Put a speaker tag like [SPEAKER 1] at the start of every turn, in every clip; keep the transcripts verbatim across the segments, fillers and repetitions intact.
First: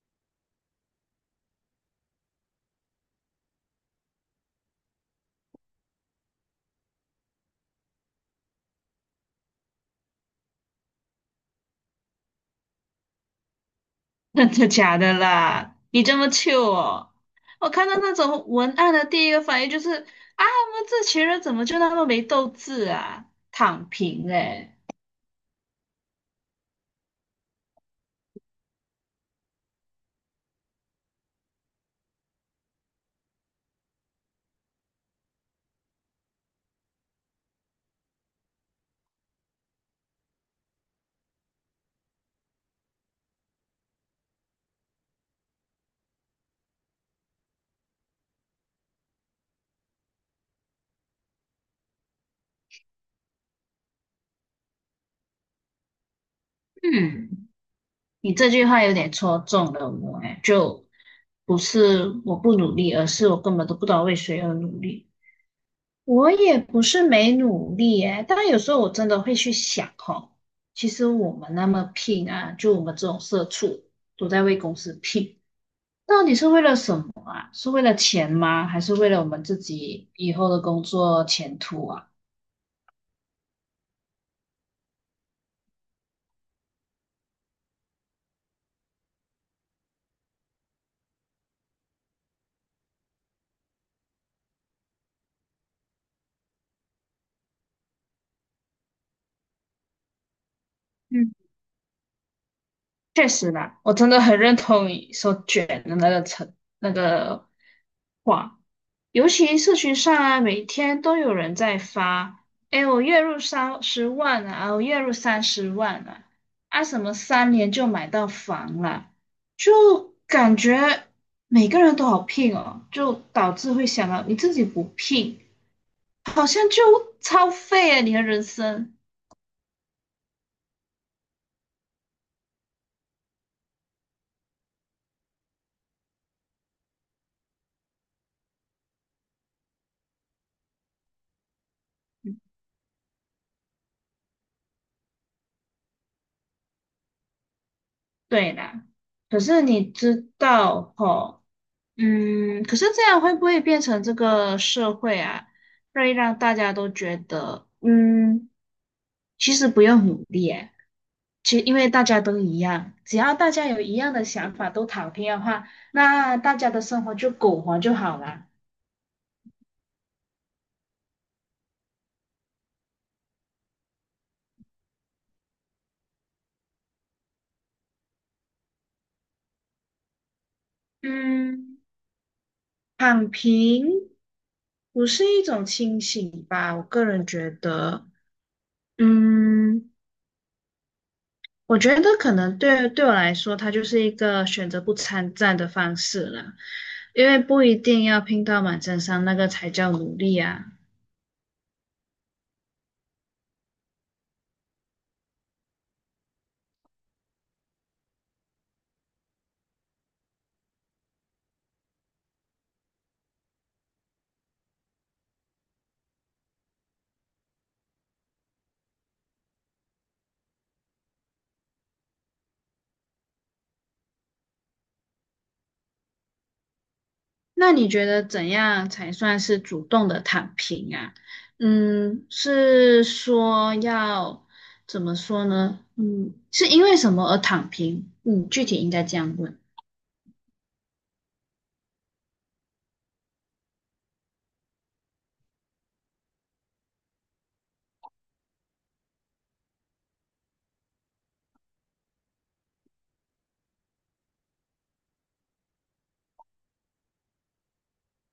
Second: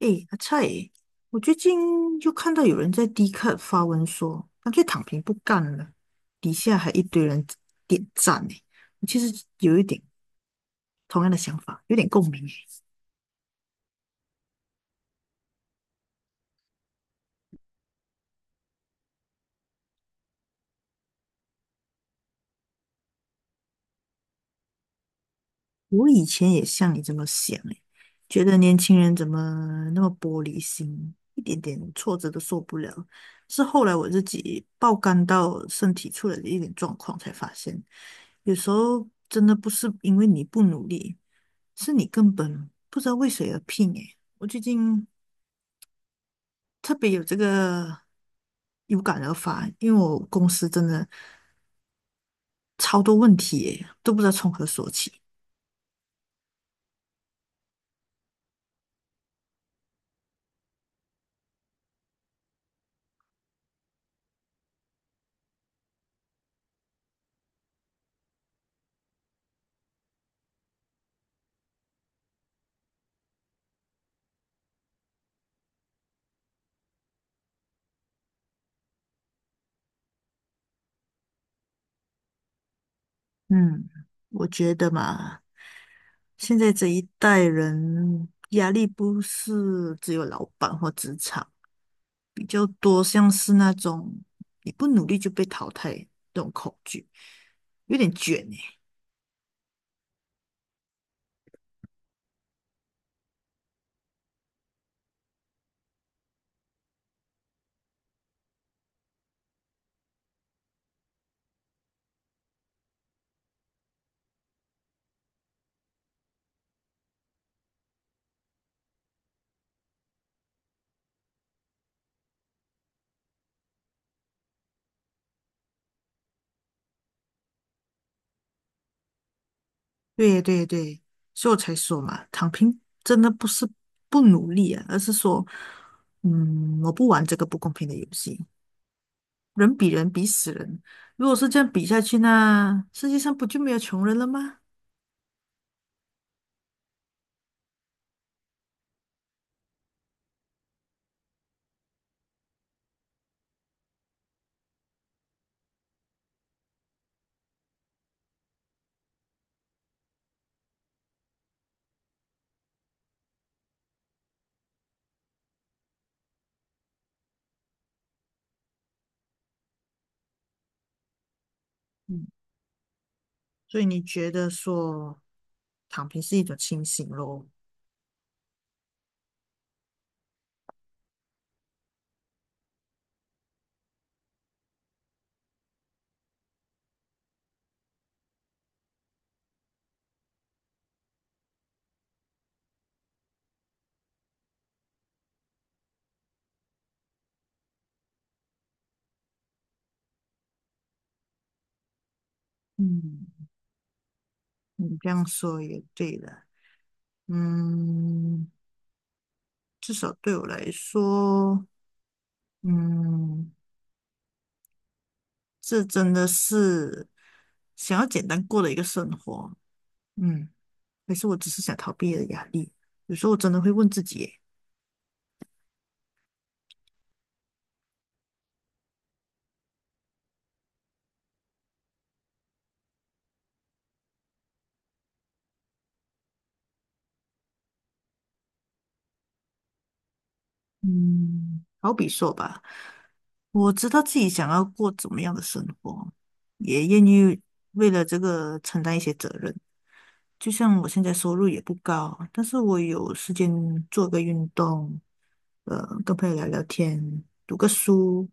[SPEAKER 1] 诶，阿菜欸，我最近就看到有人在 d 卡发文说，干脆躺平不干了，底下还一堆人点赞诶。我其实有一点同样的想法，有点共鸣诶。
[SPEAKER 2] 真的假的啦？你这么 c 哦？我看到那种文案的第一个反应就是啊，我们这群人怎么就那么没斗志啊？躺平嘞！
[SPEAKER 1] 我以前也像你这么想诶，觉得年轻人怎么那么玻璃心，一点点挫折都受不了。是后来我自己爆肝到身体出了一点状况，才发现有时候真的不是因为你不努力，是你根本不知道为谁而拼诶。我最近特别有这个有感而发，因为我公司真的超多问题耶，都不知道从何说起。
[SPEAKER 2] 嗯，你这句话有点戳中了我哎，就不是我不努力，而是我根本都不知道为谁而努力。我也不是没努力哎，但有时候我真的会去想哦，其实我们那么拼啊，就我们这种社畜都在为公司拼。到底是为了什么啊？是为了钱吗？还是为了我们自己以后的工作前途啊？
[SPEAKER 1] 嗯，我觉得嘛，现在这一代人压力不是只有老板或职场，比较多像是那种你不努力就被淘汰这种恐惧，有点卷诶。
[SPEAKER 2] 嗯，确实啦，我真的很认同你说卷的那个成那个话，尤其社群上啊，每天都有人在发，哎，我月入三十万啊，我月入三十万啊，啊什么三年就买到房了，就感觉每个人都好拼哦，就导致会想到你自己不拼。好像就超废了你的人生。
[SPEAKER 1] 对对对，所以我才说嘛，躺平真的不是不努力啊，而是说，嗯，我不玩这个不公平的游戏。人比人比死人，如果是这样比下去，呢，世界上不就没有穷人了吗？
[SPEAKER 2] 对啦，可是你知道吼，嗯，可是这样会不会变成这个社会啊，会让大家都觉得，嗯，其实不用努力诶，其实因为大家都一样，只要大家有一样的想法，都躺平的话，那大家的生活就苟活就好啦。
[SPEAKER 1] 嗯，所以你觉得说躺平是一种清醒咯？
[SPEAKER 2] 嗯，躺平不是一种清醒吧？我个人觉得，嗯。我觉得可能对对我来说，它就是一个选择不参战的方式了，因为不一定要拼到满身伤，那个才叫努力啊。
[SPEAKER 1] 嗯，你这样说也对了。嗯，至少对我来说，嗯，这真的是想要简单过的一个生活。嗯，还是我只是想逃避的压力。有时候我真的会问自己耶。
[SPEAKER 2] 那你觉得怎样才算是主动的躺平啊？嗯，是说要怎么说呢？嗯，是因为什么而躺平？嗯，具体应该这样问。
[SPEAKER 1] 嗯，好比说吧，我知道自己想要过怎么样的生活，也愿意为了这个承担一些责任，就像我现在收入也不高，但是我有时间做个运动，呃，跟朋友聊聊天，读个书，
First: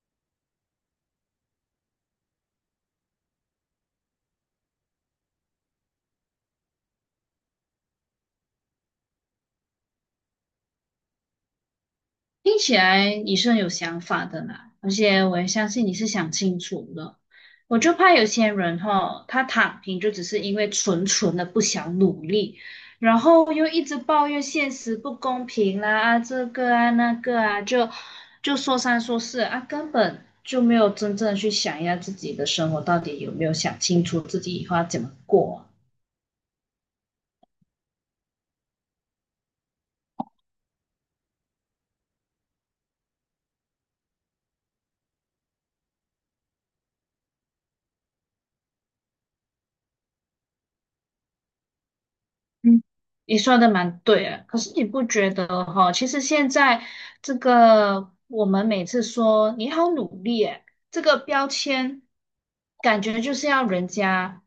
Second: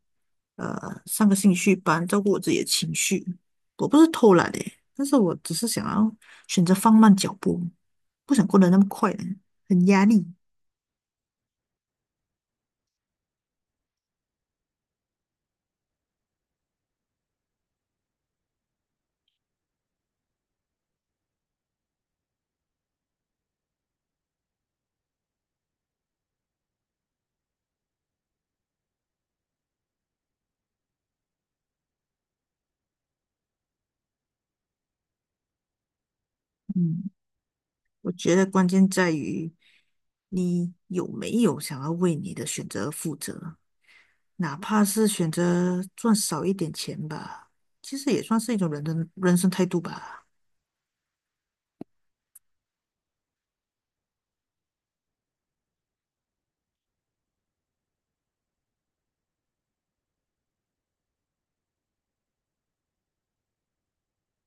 [SPEAKER 1] 呃，上个兴趣班，照顾我自己的情绪。我不是偷懒的，但是我只是想要选择放慢脚步，不想过得那么快了，很压力。
[SPEAKER 2] 听起来你是很有想法的啦，而且我也相信你是想清楚了。我就怕有些人哈，他躺平就只是因为纯纯的不想努力，然后又一直抱怨现实不公平啦，啊这个啊那个啊，就就说三说四啊，根本就没有真正地去想一下自己的生活到底有没有想清楚自己以后要怎么过啊。
[SPEAKER 1] 嗯，我觉得关键在于你有没有想要为你的选择负责。哪怕是选择赚少一点钱吧，其实也算是一种人的人生态度吧。
[SPEAKER 2] 嗯，你说的蛮对啊，可是你不觉得哈？其实现在这个我们每次说你好努力诶，这个标签感觉就是要人家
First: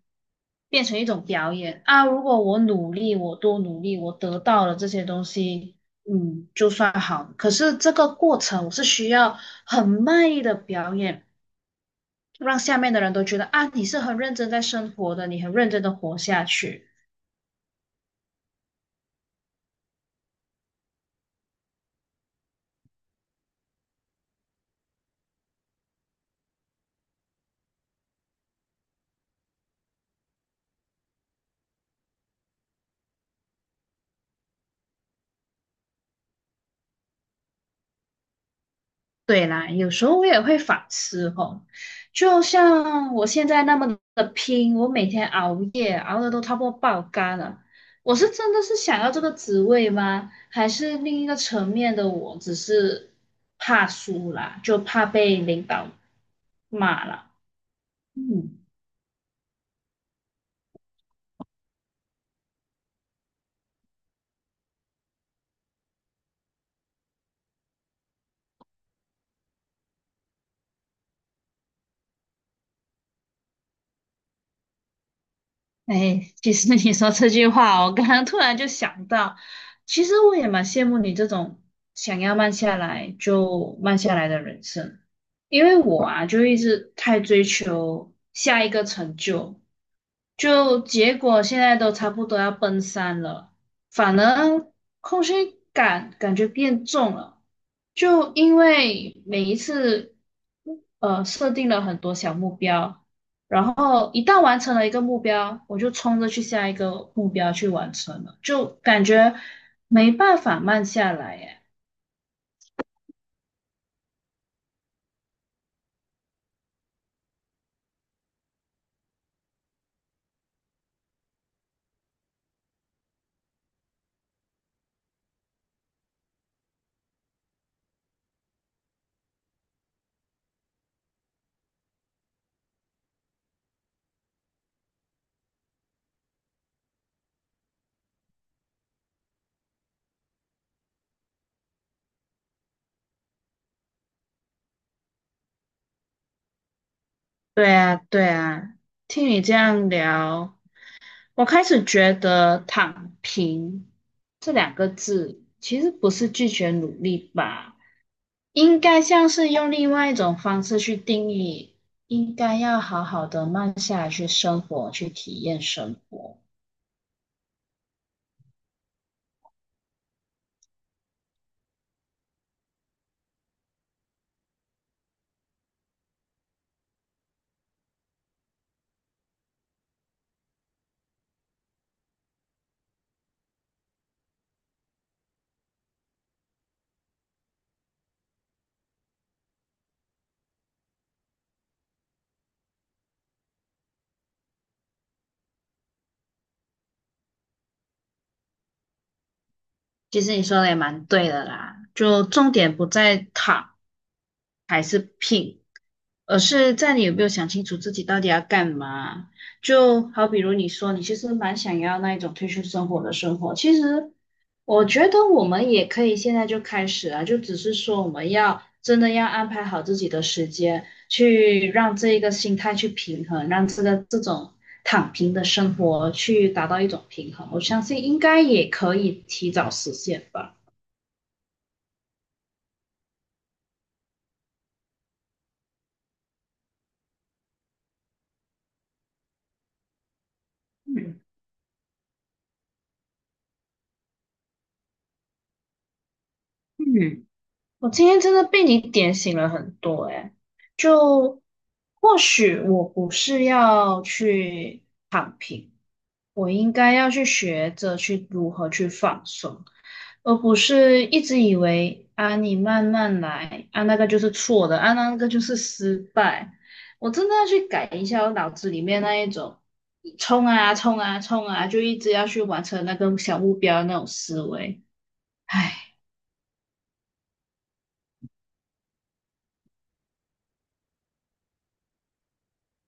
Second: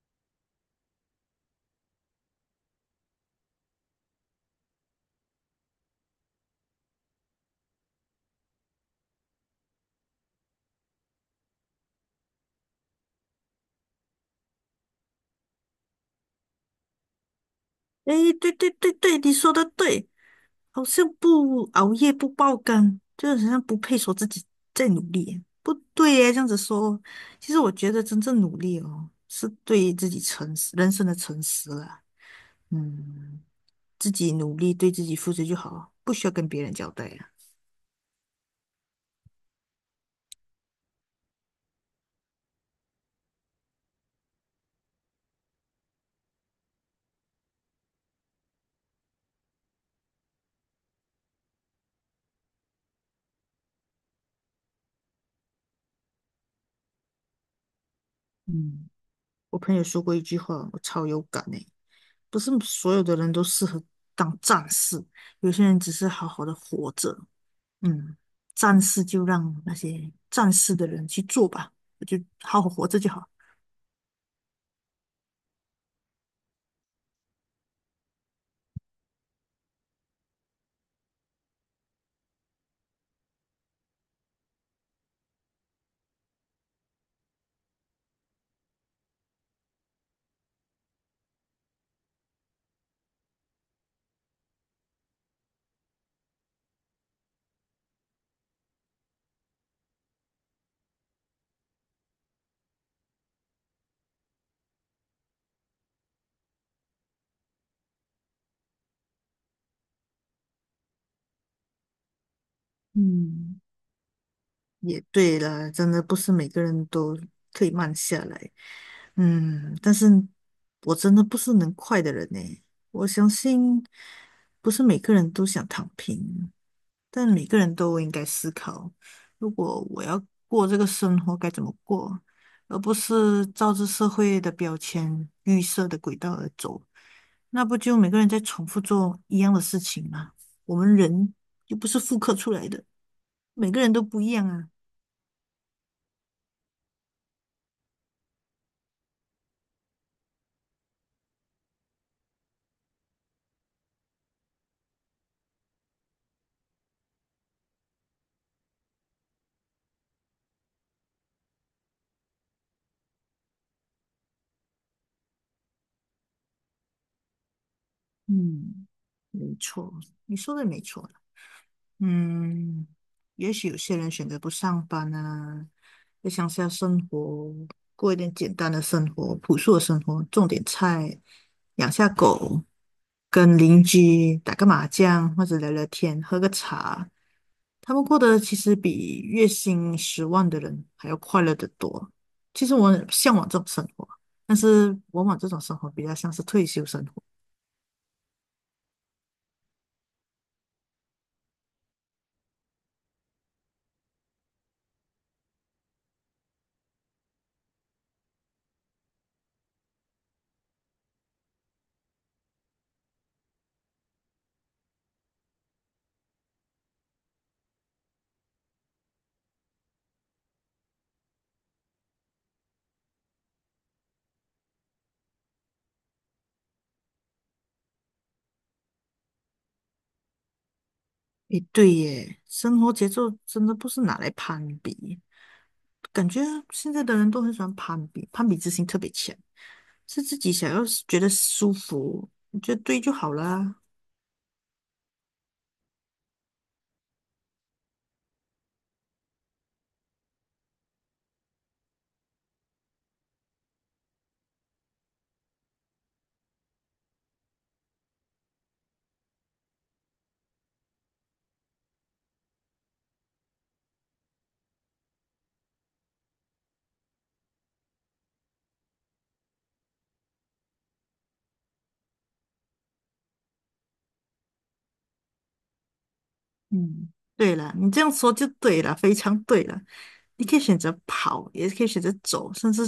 [SPEAKER 2] 变成一种表演啊。如果我努力，我多努力，我得到了这些东西，嗯，就算好。可是这个过程我是需要很卖力的表演，让下面的人都觉得啊，你是很认真在生活的，你很认真的活下去。
[SPEAKER 1] 诶，对对对对，你说的对，好像不熬夜不爆肝，就是好像不配说自己在努力。不对耶，这样子说，其实我觉得真正努力哦，是对自己诚实，人生的诚实啦。嗯，自己努力，对自己负责就好，不需要跟别人交代啊。
[SPEAKER 2] 对啦，有时候我也会反思哦，就像我现在那么的拼，我每天熬夜，熬的都差不多爆肝了。我是真的是想要这个职位吗？还是另一个层面的我只是怕输啦，就怕被领导骂了。嗯。
[SPEAKER 1] 嗯。我朋友说过一句话，我超有感诶，不是所有的人都适合当战士，有些人只是好好的活着。嗯，战士就让那些战士的人去做吧，我就好好活着就好。
[SPEAKER 2] 哎，其实你说这句话哦，我刚刚突然就想到，其实我也蛮羡慕你这种想要慢下来就慢下来的人生，因为我啊，就一直太追求下一个成就，就结果现在都差不多要奔三了，反而空虚感感觉变重了，就因为每一次呃设定了很多小目标。然后一旦完成了一个目标，我就冲着去下一个目标去完成了，就感觉没办法慢下来耶。
[SPEAKER 1] 嗯，也对了，真的不是每个人都可以慢下来。嗯，但是我真的不是能快的人呢，我相信不是每个人都想躺平，但每个人都应该思考，如果我要过这个生活该怎么过，而不是照着社会的标签、预设的轨道而走，那不就每个人在重复做一样的事情吗？我们人又不是复刻出来的，每个人都不一样啊。
[SPEAKER 2] 对啊，对啊，听你这样聊，我开始觉得"躺平"这两个字其实不是拒绝努力吧，应该像是用另外一种方式去定义，应该要好好的慢下来去生活，去体验生活。
[SPEAKER 1] 嗯，没错，你说的没错。嗯，也许有些人选择不上班啊，在乡下生活，过一点简单的生活，朴素的生活，种点菜，养下狗，跟邻居打个麻将，或者聊聊天，喝个茶。他们过得其实比月薪十万的人还要快乐得多。其实我很向往这种生活，但是往往这种生活比较像是退休生活。
[SPEAKER 2] 其实你说的也蛮对的啦，就重点不在躺还是拼，而是在你有没有想清楚自己到底要干嘛？就好比如你说你其实蛮想要那一种退休生活的生活，其实我觉得我们也可以现在就开始啊，就只是说我们要真的要安排好自己的时间，去让这一个心态去平衡，让这个这种躺平的生活去达到一种平衡，我相信应该也可以提早实现吧。
[SPEAKER 1] 诶，对耶，生活节奏真的不是拿来攀比，感觉现在的人都很喜欢攀比，攀比之心特别强，是自己想要觉
[SPEAKER 2] 嗯
[SPEAKER 1] 得舒服，你觉得对就好啦。
[SPEAKER 2] 嗯。我今天真的被你点醒了很多诶，就或许我不是要去躺平，我应该要去学着去如何去放松，而不是一直以为啊你慢慢来啊那个就是错的啊那个就是失败，我真的要去改一下我脑子里面那一种冲啊冲啊冲啊，就一直要去完成那个小目标的那种思维，唉。
[SPEAKER 1] 嗯，对了，你这样说就对了，非常对了。你可以选择跑，也可以选择走，甚至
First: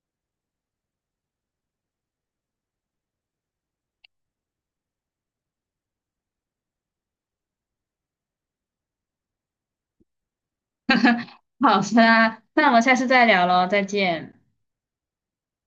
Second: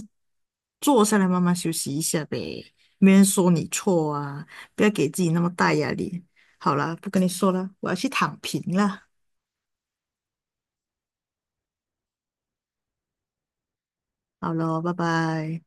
[SPEAKER 1] 坐下来慢慢休息一下呗。没人说你错啊，不要给自己那么大压力。好啦，不跟你说了，我要去躺平了。
[SPEAKER 2] 好的啊，那我们下次再聊喽，再见。
[SPEAKER 1] 好了，拜拜。